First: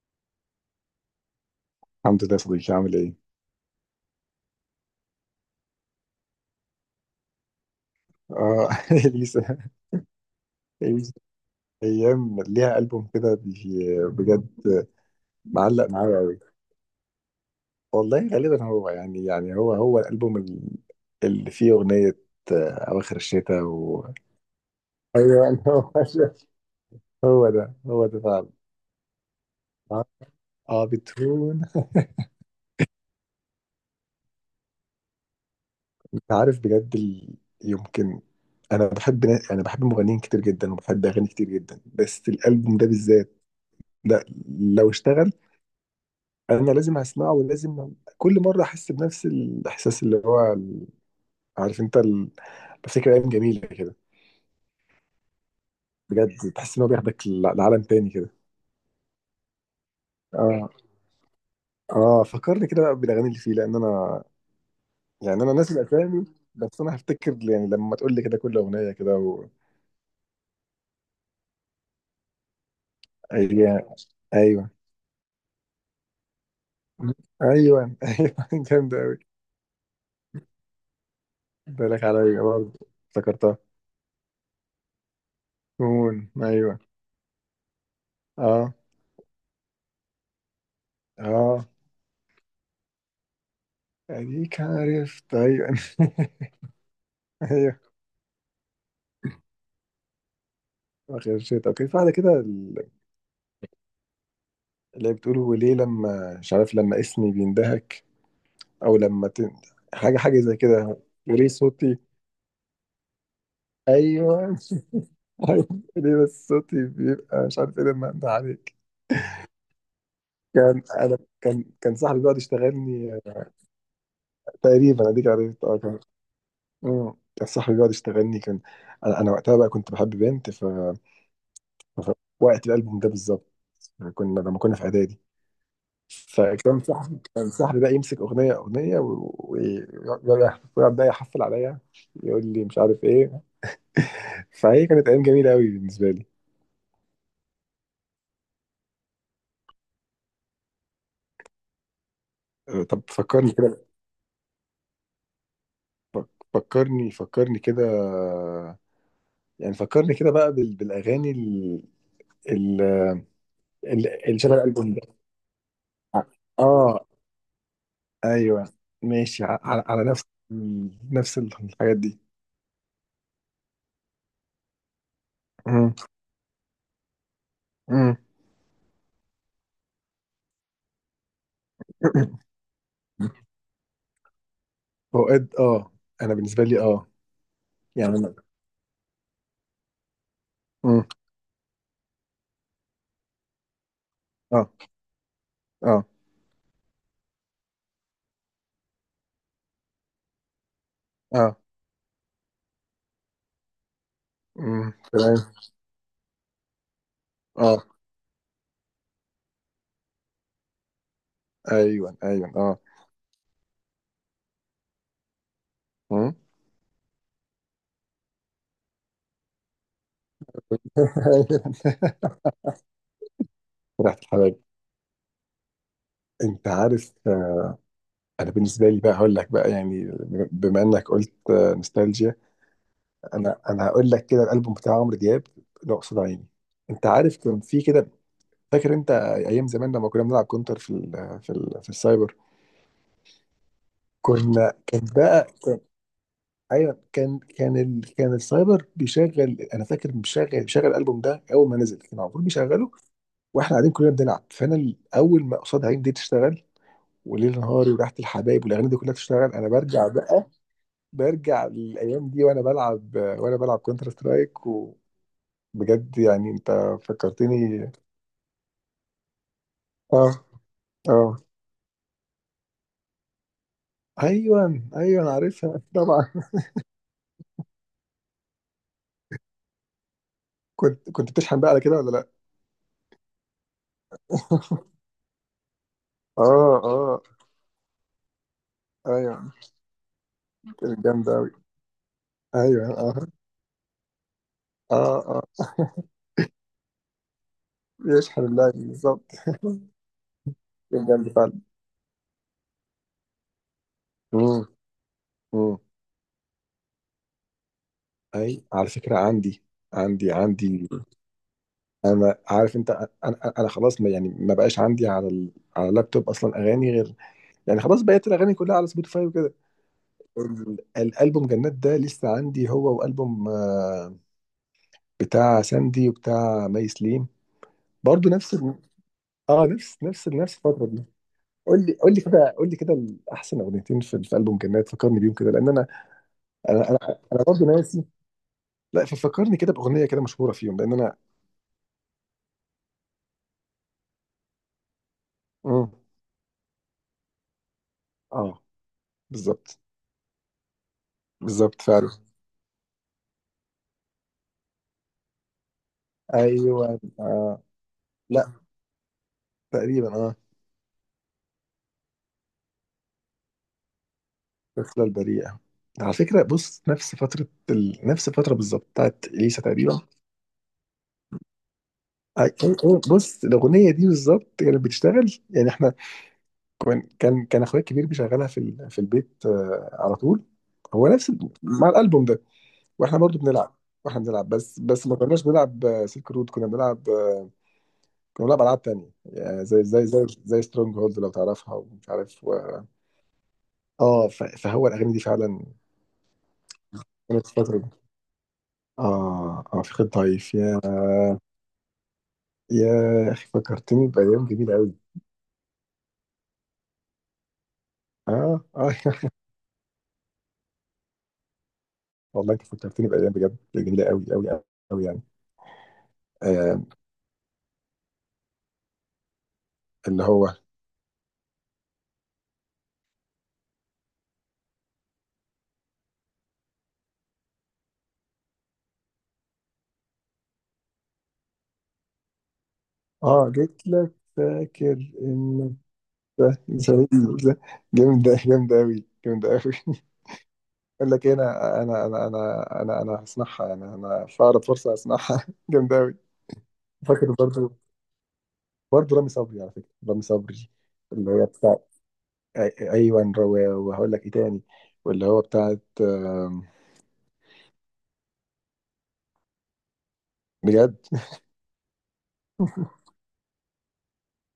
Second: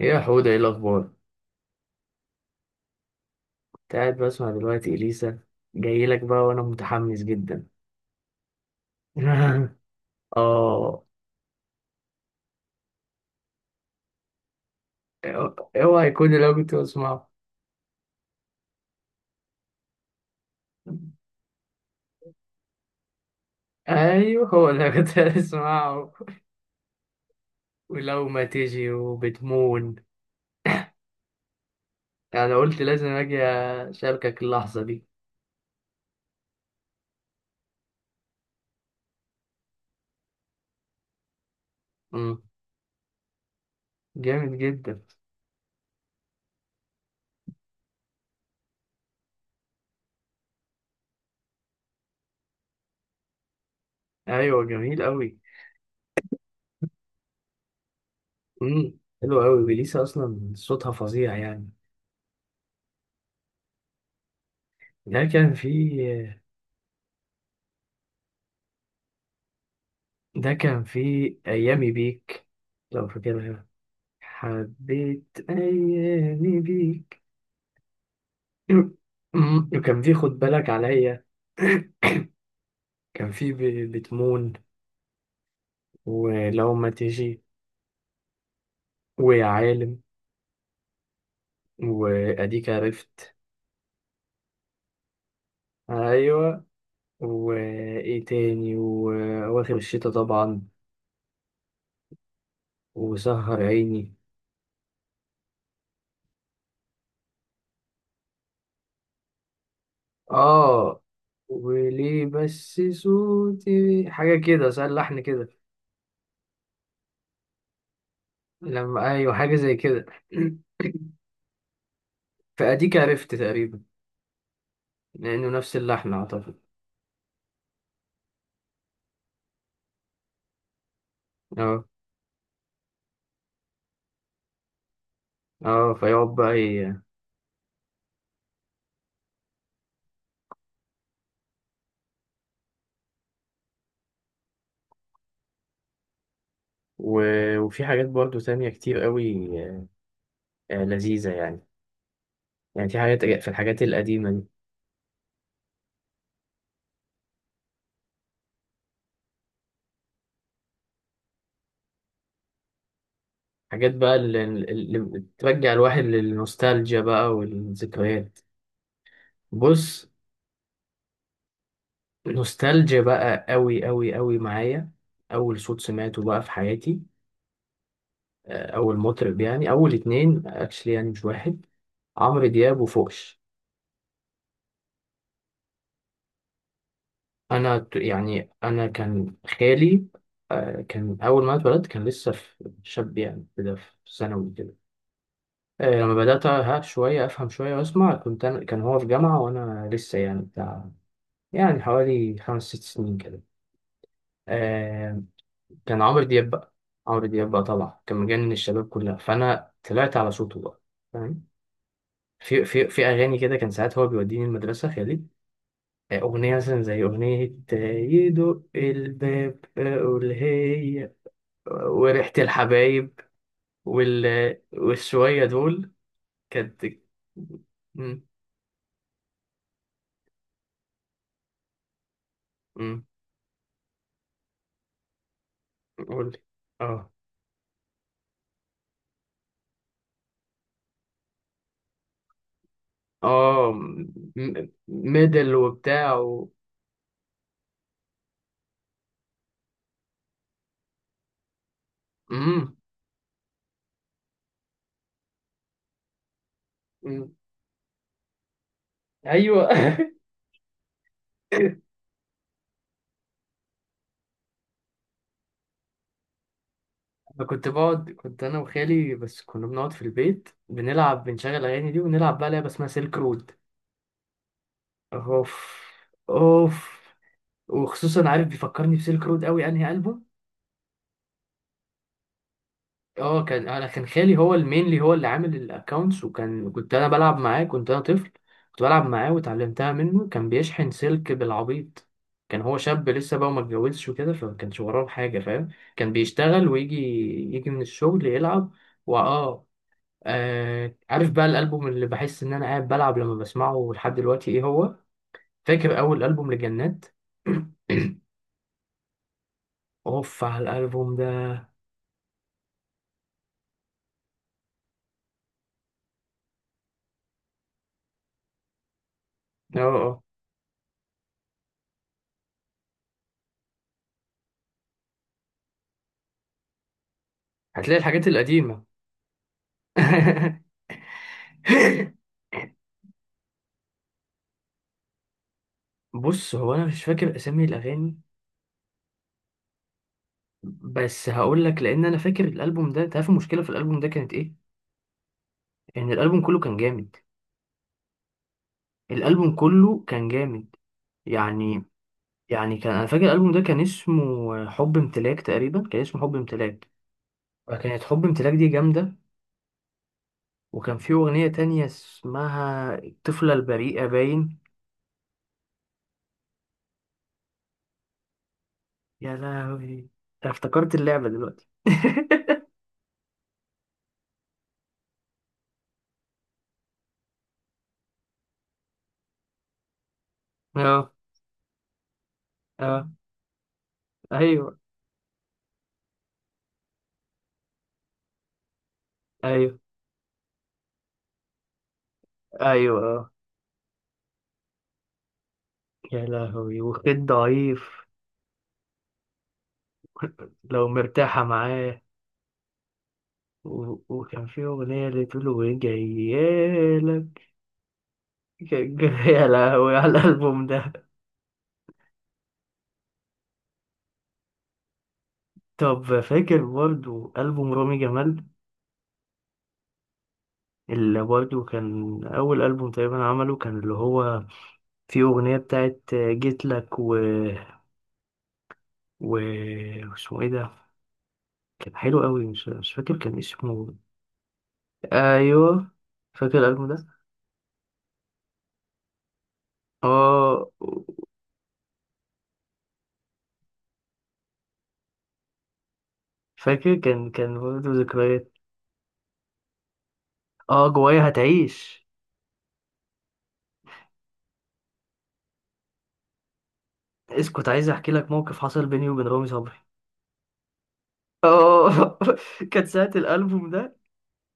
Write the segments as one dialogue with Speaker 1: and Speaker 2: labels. Speaker 1: ايه يا حودة، ايه الأخبار؟
Speaker 2: الحمد لله يا صديقي، عامل ايه؟
Speaker 1: كنت قاعد بسمع دلوقتي إليسا، جاي لك بقى وأنا متحمس جدا.
Speaker 2: اه اليسا
Speaker 1: آه.
Speaker 2: اليسا، ايام ليها البوم كده بجد. معلق
Speaker 1: اوعى
Speaker 2: معايا
Speaker 1: يكون
Speaker 2: قوي.
Speaker 1: اللي أنا كنت بسمعه.
Speaker 2: والله غالبا هو يعني هو الالبوم اللي فيه اغنيه، اواخر الشتاء
Speaker 1: أيوه، هو اللي أنا كنت
Speaker 2: ايوه
Speaker 1: بسمعه،
Speaker 2: هو ده
Speaker 1: ولو ما
Speaker 2: فعلا.
Speaker 1: تيجي وبتمون.
Speaker 2: اه بتهون.
Speaker 1: أنا قلت لازم أجي أشاركك اللحظة دي.
Speaker 2: انت عارف بجد يمكن. انا بحب انا بحب مغنيين كتير جدا، وبحب اغاني كتير جدا، بس
Speaker 1: مم.
Speaker 2: الالبوم ده بالذات. لا،
Speaker 1: جامد
Speaker 2: لو
Speaker 1: جدا.
Speaker 2: اشتغل، انا لازم اسمعه، ولازم كل مره احس بنفس الاحساس اللي هو عارف انت بفتكر ايام جميله كده.
Speaker 1: أيوه، جميل أوي.
Speaker 2: بجد تحس ان هو بياخدك لعالم تاني كده.
Speaker 1: مم. حلو أوي، إليسا أصلا
Speaker 2: اه
Speaker 1: صوتها فظيع يعني.
Speaker 2: اه، فكرني كده بقى بالاغاني اللي فيه، لان انا
Speaker 1: ده
Speaker 2: يعني انا
Speaker 1: كان في
Speaker 2: ناسي الاسامي، بس انا هفتكر يعني لما تقول لي كده كل اغنيه كده
Speaker 1: ده كان في أيامي بيك، لو فاكرها.
Speaker 2: ايوه ايوه
Speaker 1: حبيت أيامي بيك.
Speaker 2: ايوه ايوه جامده قوي.
Speaker 1: وكان في خد بالك عليا.
Speaker 2: بالك عليا برضه،
Speaker 1: كان في
Speaker 2: افتكرتها.
Speaker 1: بتمون،
Speaker 2: مون،
Speaker 1: ولو
Speaker 2: ايوه.
Speaker 1: ما تيجي،
Speaker 2: اه
Speaker 1: ويا عالم،
Speaker 2: اه،
Speaker 1: وأديك عرفت.
Speaker 2: اديك عرفت، ايوه
Speaker 1: أيوة.
Speaker 2: ايوه.
Speaker 1: وإيه تاني؟ وأواخر الشتا طبعا.
Speaker 2: آخر شيء، طب في واحدة كده
Speaker 1: وسهر عيني.
Speaker 2: اللي هي بتقول وليه لما مش عارف لما اسمي بيندهك، أو لما حاجة حاجة زي كده.
Speaker 1: آه،
Speaker 2: وليه صوتي.
Speaker 1: وليه بس صوتي
Speaker 2: أيوه
Speaker 1: حاجة كده، سأل لحن كده.
Speaker 2: أيوه. ليه بس صوتي بيبقى مش عارف إيه لما أنده عليك.
Speaker 1: لما أيوة، حاجة زي كده.
Speaker 2: كان أنا كان كان صاحبي بيقعد
Speaker 1: فأديك
Speaker 2: يشتغلني
Speaker 1: عرفت تقريبا،
Speaker 2: تقريبا أديك
Speaker 1: لأنه
Speaker 2: عرفت،
Speaker 1: نفس
Speaker 2: كان.
Speaker 1: اللحن أعتقد.
Speaker 2: مم. كان صاحبي بيقعد يشتغلني، كان أنا وقتها بقى كنت بحب بنت
Speaker 1: اه
Speaker 2: ف... وقت الألبوم ده بالظبط، لما كنا في إعدادي،
Speaker 1: اه، فيقعد بقى
Speaker 2: فكان صاحبي كان صاحبي بقى يمسك اغنيه اغنيه، ويقعد بقى يحفل عليا، يقول لي مش عارف ايه. فهي كانت ايام جميله قوي بالنسبه لي.
Speaker 1: و... وفي حاجات برضو تانية كتير قوي، آه، لذيذة يعني. يعني في
Speaker 2: طب
Speaker 1: حاجات، في
Speaker 2: فكرني
Speaker 1: الحاجات
Speaker 2: كده.
Speaker 1: القديمة دي،
Speaker 2: فكرني كده، يعني فكرني كده بقى بالاغاني ال-
Speaker 1: حاجات بقى
Speaker 2: ال- اللي شبه الالبوم
Speaker 1: اللي
Speaker 2: ده.
Speaker 1: بترجع الواحد للنوستالجيا
Speaker 2: اه،
Speaker 1: بقى والذكريات.
Speaker 2: ايوه، ماشي على
Speaker 1: بص،
Speaker 2: نفس. نفس الحاجات دي.
Speaker 1: نوستالجيا بقى قوي قوي قوي معايا. أول صوت
Speaker 2: مم.
Speaker 1: سمعته بقى في حياتي،
Speaker 2: مم.
Speaker 1: أول مطرب يعني، أول اتنين اكشلي يعني، مش واحد: عمرو دياب وفوكش.
Speaker 2: اوقات اه. انا بالنسبه لي اه. يعني أنا.
Speaker 1: يعني انا كان خالي،
Speaker 2: مم.
Speaker 1: كان اول ما اتولدت كان لسه شاب يعني، كده في ثانوي كده.
Speaker 2: اه اه
Speaker 1: لما بدات ها شويه افهم شويه واسمع، كنت أنا، كان هو في جامعه وانا لسه يعني بتاع،
Speaker 2: اه،
Speaker 1: يعني حوالي 5 6 سنين كده. آه،
Speaker 2: تمام.
Speaker 1: كان عمرو دياب بقى، عمرو دياب بقى
Speaker 2: اه،
Speaker 1: طبعا كان مجنن الشباب كلها، فانا طلعت على صوته بقى، فاهم.
Speaker 2: ايوه ايوه اه.
Speaker 1: في اغاني كده، كان ساعات هو بيوديني المدرسه خالي،
Speaker 2: امم.
Speaker 1: أغنية مثلا زي أغنية، آه، يدق الباب أقول هي،
Speaker 2: ايوه.
Speaker 1: وريحة الحبايب
Speaker 2: ريحة الحلاوه
Speaker 1: وال... والشوية دول
Speaker 2: انت
Speaker 1: كانت.
Speaker 2: عارف،
Speaker 1: مم.
Speaker 2: انا بالنسبه لي بقى هقول لك بقى، يعني بما انك قلت نوستالجيا.
Speaker 1: مم.
Speaker 2: انا هقول لك كده الالبوم بتاع عمرو دياب، اقصد
Speaker 1: قولي.
Speaker 2: عيني. انت
Speaker 1: اه
Speaker 2: عارف كان في كده، فاكر انت ايام زمان لما كنا بنلعب كونتر في ال في ال في السايبر.
Speaker 1: اه،
Speaker 2: كنا، كان بقى،
Speaker 1: ميدل
Speaker 2: كان.
Speaker 1: وبتاع
Speaker 2: ايوه، كان كان ال كان السايبر بيشغل. انا فاكر بيشغل الالبوم ده اول ما نزل، كان المفروض
Speaker 1: مم.
Speaker 2: بيشغله واحنا قاعدين كلنا بنلعب. فانا اول ما قصاد عيني دي تشتغل،
Speaker 1: مم.
Speaker 2: وليل نهاري، وريحه الحبايب، والاغاني دي كلها تشتغل،
Speaker 1: ايوه.
Speaker 2: انا برجع بقى، برجع للايام دي وانا بلعب كونتر سترايك. وبجد يعني انت
Speaker 1: انا كنت
Speaker 2: فكرتني.
Speaker 1: بقعد، كنت انا وخالي بس كنا بنقعد في
Speaker 2: اه
Speaker 1: البيت
Speaker 2: اه،
Speaker 1: بنلعب، بنشغل الاغاني دي ونلعب بقى لعبه اسمها سيلك رود.
Speaker 2: ايوه ايوه، انا
Speaker 1: اوف،
Speaker 2: عارفها طبعا.
Speaker 1: اوف، وخصوصا عارف بيفكرني بسيلك رود قوي انهي البوم.
Speaker 2: كنت بتشحن بقى على كده ولا لا؟
Speaker 1: اه، كان انا كان خالي هو المينلي، هو اللي عامل الاكونتس، وكان
Speaker 2: اه
Speaker 1: كنت انا
Speaker 2: اه،
Speaker 1: بلعب معاه، كنت انا طفل، كنت بلعب معاه
Speaker 2: ايوه،
Speaker 1: وتعلمتها منه. كان بيشحن
Speaker 2: كانت
Speaker 1: سلك
Speaker 2: جامده قوي.
Speaker 1: بالعبيط. كان هو
Speaker 2: ايوه،
Speaker 1: شاب
Speaker 2: اه
Speaker 1: لسه بقى وما اتجوزش وكده، فما كانش وراه
Speaker 2: اه
Speaker 1: حاجه،
Speaker 2: اه،
Speaker 1: فاهم. كان بيشتغل ويجي، يجي من الشغل
Speaker 2: بيشحن
Speaker 1: يلعب.
Speaker 2: اللاعب
Speaker 1: واه،
Speaker 2: بالظبط.
Speaker 1: آه،
Speaker 2: كان جامد
Speaker 1: عارف بقى
Speaker 2: فعلا.
Speaker 1: الالبوم اللي بحس ان انا قاعد بلعب لما بسمعه لحد
Speaker 2: امم.
Speaker 1: دلوقتي ايه هو؟
Speaker 2: امم.
Speaker 1: فاكر اول البوم لجنات.
Speaker 2: اي، على فكره عندي عندي
Speaker 1: اوف
Speaker 2: عندي
Speaker 1: على الالبوم ده.
Speaker 2: انا عارف انت، انا انا أنا خلاص، ما يعني ما بقاش عندي على على اللابتوب اصلا اغاني غير، يعني خلاص بقيت الاغاني كلها على سبوتيفاي وكده.
Speaker 1: اه اه،
Speaker 2: الالبوم جنات ده لسه عندي، هو والبوم بتاع ساندي وبتاع مي سليم،
Speaker 1: هتلاقي الحاجات
Speaker 2: برضه نفس
Speaker 1: القديمه.
Speaker 2: اه، نفس الفتره دي. قول لي قول لي كده قول لي كده احسن اغنيتين في البوم جنات، فكرني بيهم كده لان انا،
Speaker 1: بص، هو انا
Speaker 2: انا انا,
Speaker 1: مش فاكر
Speaker 2: أنا
Speaker 1: اسامي
Speaker 2: برضه ناسي.
Speaker 1: الاغاني،
Speaker 2: لا، ففكرني كده باغنيه كده مشهوره فيهم، لان انا.
Speaker 1: بس هقول لك، لان انا فاكر الالبوم ده. تعرف المشكله في الالبوم ده كانت ايه؟
Speaker 2: مم.
Speaker 1: ان الالبوم كله كان جامد،
Speaker 2: اه،
Speaker 1: الالبوم
Speaker 2: بالظبط
Speaker 1: كله كان جامد
Speaker 2: بالظبط
Speaker 1: يعني.
Speaker 2: فعلا.
Speaker 1: يعني كان انا فاكر الالبوم ده كان اسمه حب امتلاك تقريبا، كان اسمه حب امتلاك.
Speaker 2: ايوه، آه.
Speaker 1: فكانت حب
Speaker 2: لا،
Speaker 1: امتلاك دي جامده.
Speaker 2: تقريبا اه.
Speaker 1: وكان في اغنيه تانية اسمها الطفله البريئه باين.
Speaker 2: الرحلة البريئة. على فكرة بص، نفس فترة نفس الفترة بالظبط بتاعت
Speaker 1: يا
Speaker 2: إليسا تقريبا.
Speaker 1: لهوي، أنا افتكرت اللعبه دلوقتي.
Speaker 2: أي... أي... بص الأغنية دي بالظبط كانت بتشتغل، يعني احنا، كان أخويا الكبير بيشغلها في في البيت على طول. هو
Speaker 1: اه
Speaker 2: نفس مع الألبوم ده،
Speaker 1: اه،
Speaker 2: واحنا برضو بنلعب، واحنا بنلعب،
Speaker 1: ايوه
Speaker 2: بس ما كناش بنلعب سلك رود، كنا بنلعب كنا بنلعب ألعاب تانية، يعني
Speaker 1: ايوه
Speaker 2: زي سترونج هولد لو تعرفها، ومش عارف
Speaker 1: ايوه اه.
Speaker 2: اه فهو الأغاني دي فعلا
Speaker 1: يا لهوي وخيط
Speaker 2: كانت فترة.
Speaker 1: ضعيف،
Speaker 2: فخر ضعيف، يا
Speaker 1: لو مرتاحة معاه،
Speaker 2: يا أخي، فكرتني
Speaker 1: وكان
Speaker 2: بأيام
Speaker 1: في
Speaker 2: جميلة أوي.
Speaker 1: أغنية اللي تقول وجايالك.
Speaker 2: آه آه
Speaker 1: يا لهوي على الألبوم ده.
Speaker 2: والله أنت فكرتني بأيام بجد جميلة أوي أوي أوي يعني.
Speaker 1: طب فاكر
Speaker 2: آه،
Speaker 1: برضو ألبوم رامي جمال،
Speaker 2: اللي هو،
Speaker 1: اللي برضو كان أول ألبوم تقريبا عمله، كان اللي هو فيه أغنية بتاعت جيت لك و... اسمه إيه ده؟ كان حلو قوي، مش فاكر كان
Speaker 2: آه جيت
Speaker 1: اسمه.
Speaker 2: لك، فاكر، إن،
Speaker 1: أيوه، فاكر الألبوم ده.
Speaker 2: جامدة جامدة جامدة أوي جامدة أوي
Speaker 1: اه
Speaker 2: أقول لك إيه، أنا هصنعها، يعني أنا في أقرب فرصة هصنعها جامدة أوي.
Speaker 1: فاكر،
Speaker 2: فاكر
Speaker 1: كان
Speaker 2: برضه،
Speaker 1: برضو ذكريات.
Speaker 2: برضه رامي صبري، على فكرة رامي صبري
Speaker 1: اه، جوايا
Speaker 2: اللي هي،
Speaker 1: هتعيش.
Speaker 2: أي- ايوه، وهقول لك ايه تاني، واللي هو بتاعت
Speaker 1: اسكت، عايز احكي لك موقف حصل بيني وبين رامي صبري.
Speaker 2: بجد
Speaker 1: اه كانت ساعة الألبوم ده.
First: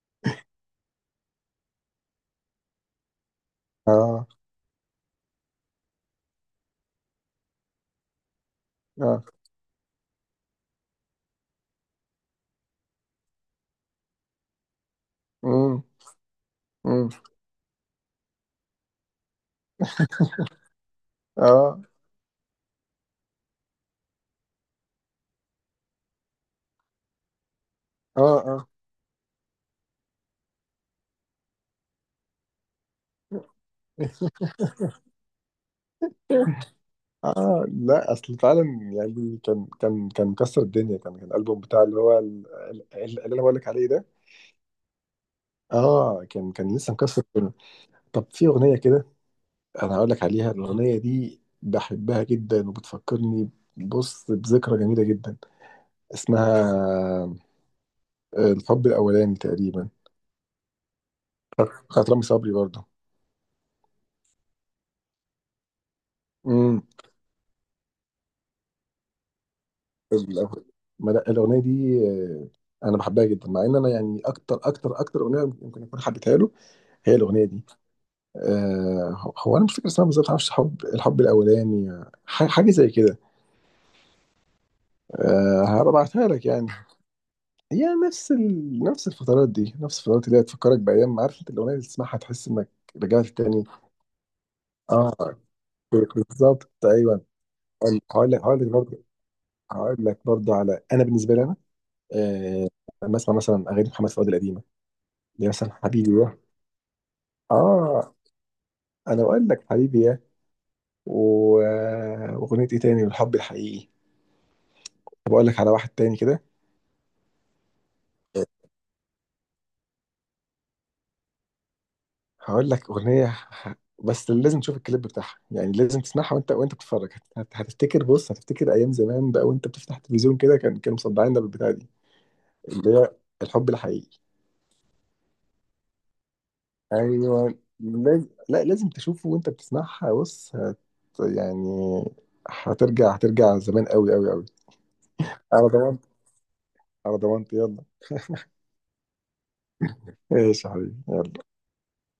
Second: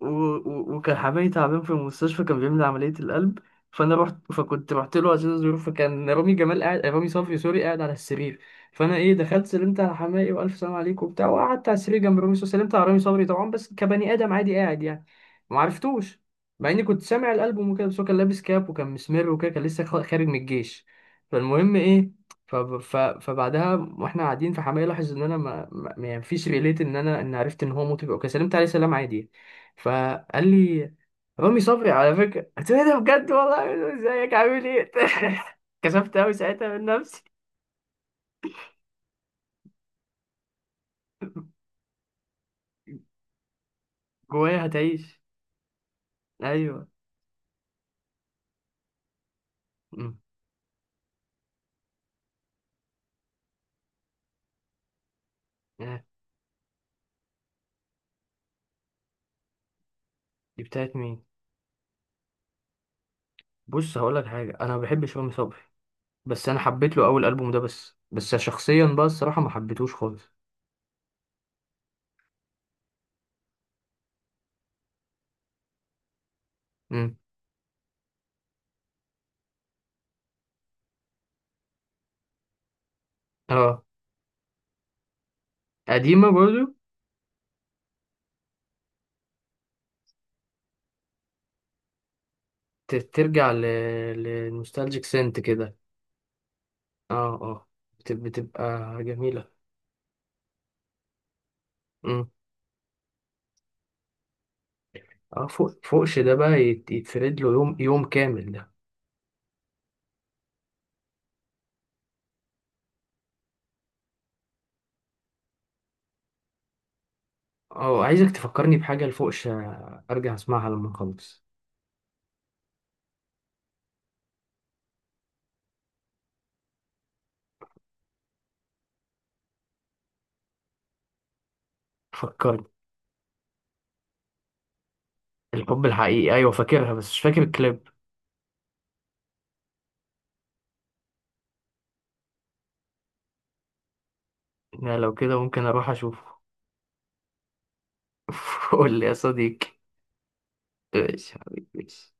Speaker 1: وكان حبايبي تعبان في المستشفى، كان بيعمل عملية القلب. فأنا رحت،
Speaker 2: اه
Speaker 1: فكنت رحت له عشان أزوره، فكان رامي جمال قاعد، رامي صبري سوري قاعد على السرير. فأنا إيه،
Speaker 2: اه،
Speaker 1: دخلت سلمت على حماقي وألف سلام عليكم وبتاع، وقعدت على السرير جنب رامي صبري، سلمت على رامي صبري طبعا بس كبني آدم عادي قاعد يعني،
Speaker 2: امم
Speaker 1: ومعرفتوش، مع إني كنت
Speaker 2: امم،
Speaker 1: سامع الألبوم وكده، بس هو كان لابس كاب وكان مسمر وكده، كان لسه خارج من الجيش. فالمهم
Speaker 2: اه
Speaker 1: إيه، فبعدها واحنا قاعدين، فحماقي لاحظ ان انا ما فيش ريليت ان انا ان عرفت ان هو مطرب او
Speaker 2: اه
Speaker 1: كده، سلمت عليه
Speaker 2: اه
Speaker 1: سلام عادي يعني. فقال لي: رامي صبري على فكرة. قلت له: ايه ده بجد والله. قال له: ازيك عامل ايه. كسفت قوي ساعتها من نفسي.
Speaker 2: اه، لا اصل فعلا. يعني كان مكسر الدنيا، كان الالبوم بتاع اللي هو اللي انا بقول لك عليه ده.
Speaker 1: جوايا هتعيش،
Speaker 2: اه كان،
Speaker 1: ايوه.
Speaker 2: لسه مكسر الدنيا. طب في اغنيه كده انا هقول
Speaker 1: أمم.
Speaker 2: لك عليها، الاغنيه دي بحبها جدا وبتفكرني. بص، بذكرى جميله جدا،
Speaker 1: آه،
Speaker 2: اسمها الحب الاولاني تقريبا،
Speaker 1: دي بتاعت مين؟
Speaker 2: بتاعت رامي صبري برضه.
Speaker 1: بص هقول لك حاجة، انا ما بحبش رامي صبري، بس انا
Speaker 2: امم.
Speaker 1: حبيت له اول ألبوم ده بس. بس شخصيا بقى الصراحة ما حبيتهوش خالص.
Speaker 2: الأغ- ما لا، الاغنيه دي انا بحبها جدا، مع ان انا يعني اكتر اكتر اكتر اغنيه يمكن اكون حبيتها له هي
Speaker 1: أمم.
Speaker 2: الاغنيه دي. هو انا مش فاكر اسمها بالظبط، معرفش، حب، الحب الاولاني، حاجه زي كده.
Speaker 1: اه،
Speaker 2: آه، هبقى ابعتها
Speaker 1: قديمة
Speaker 2: لك يعني.
Speaker 1: برضه.
Speaker 2: هي نفس نفس الفترات دي، نفس الفترات اللي هي تفكرك بايام. عارف انت الاغنيه اللي تسمعها تحس انك رجعت
Speaker 1: ترجع
Speaker 2: تاني.
Speaker 1: للنوستالجيك سنت
Speaker 2: اه
Speaker 1: كده.
Speaker 2: بالظبط، ايوه.
Speaker 1: اه اه،
Speaker 2: هقول لك
Speaker 1: بتبقى
Speaker 2: برضه،
Speaker 1: جميلة.
Speaker 2: هقول لك برضه على، انا بالنسبه لي،
Speaker 1: أمم.
Speaker 2: آه، بسمع مثلا اغاني محمد فؤاد القديمه، اللي
Speaker 1: اه
Speaker 2: هي مثلا
Speaker 1: فوق،
Speaker 2: حبيبي
Speaker 1: فوقش ده
Speaker 2: يا.
Speaker 1: بقى يتفرد له يوم يوم
Speaker 2: اه،
Speaker 1: كامل.
Speaker 2: انا بقول لك حبيبي يا، واغنيه ايه تاني، الحب الحقيقي. طب اقول لك على واحد تاني كده،
Speaker 1: اه عايزك تفكرني بحاجة لفوقش، ارجع اسمعها لما نخلص.
Speaker 2: هقول لك اغنيه، بس لازم تشوف الكليب بتاعها، يعني لازم تسمعها وانت بتتفرج. هتفتكر، بص، هتفتكر ايام زمان بقى وانت بتفتح التلفزيون كده، كانوا مصدعيننا بالبتاع دي،
Speaker 1: فكرني.
Speaker 2: اللي هي الحب الحقيقي.
Speaker 1: الحب الحقيقي؟ ايوه فاكرها، بس مش فاكر
Speaker 2: ايوه.
Speaker 1: الكليب.
Speaker 2: لا، لازم تشوفه وانت بتسمعها. بص يعني هترجع زمان قوي قوي قوي.
Speaker 1: لا لو كده ممكن
Speaker 2: على
Speaker 1: اروح
Speaker 2: ضمانتي.
Speaker 1: اشوفه.
Speaker 2: على ضمانتي، يلا.
Speaker 1: قول لي يا صديقي.
Speaker 2: ايش يا حبيبي.
Speaker 1: ماشي يا حبيبي ماشي.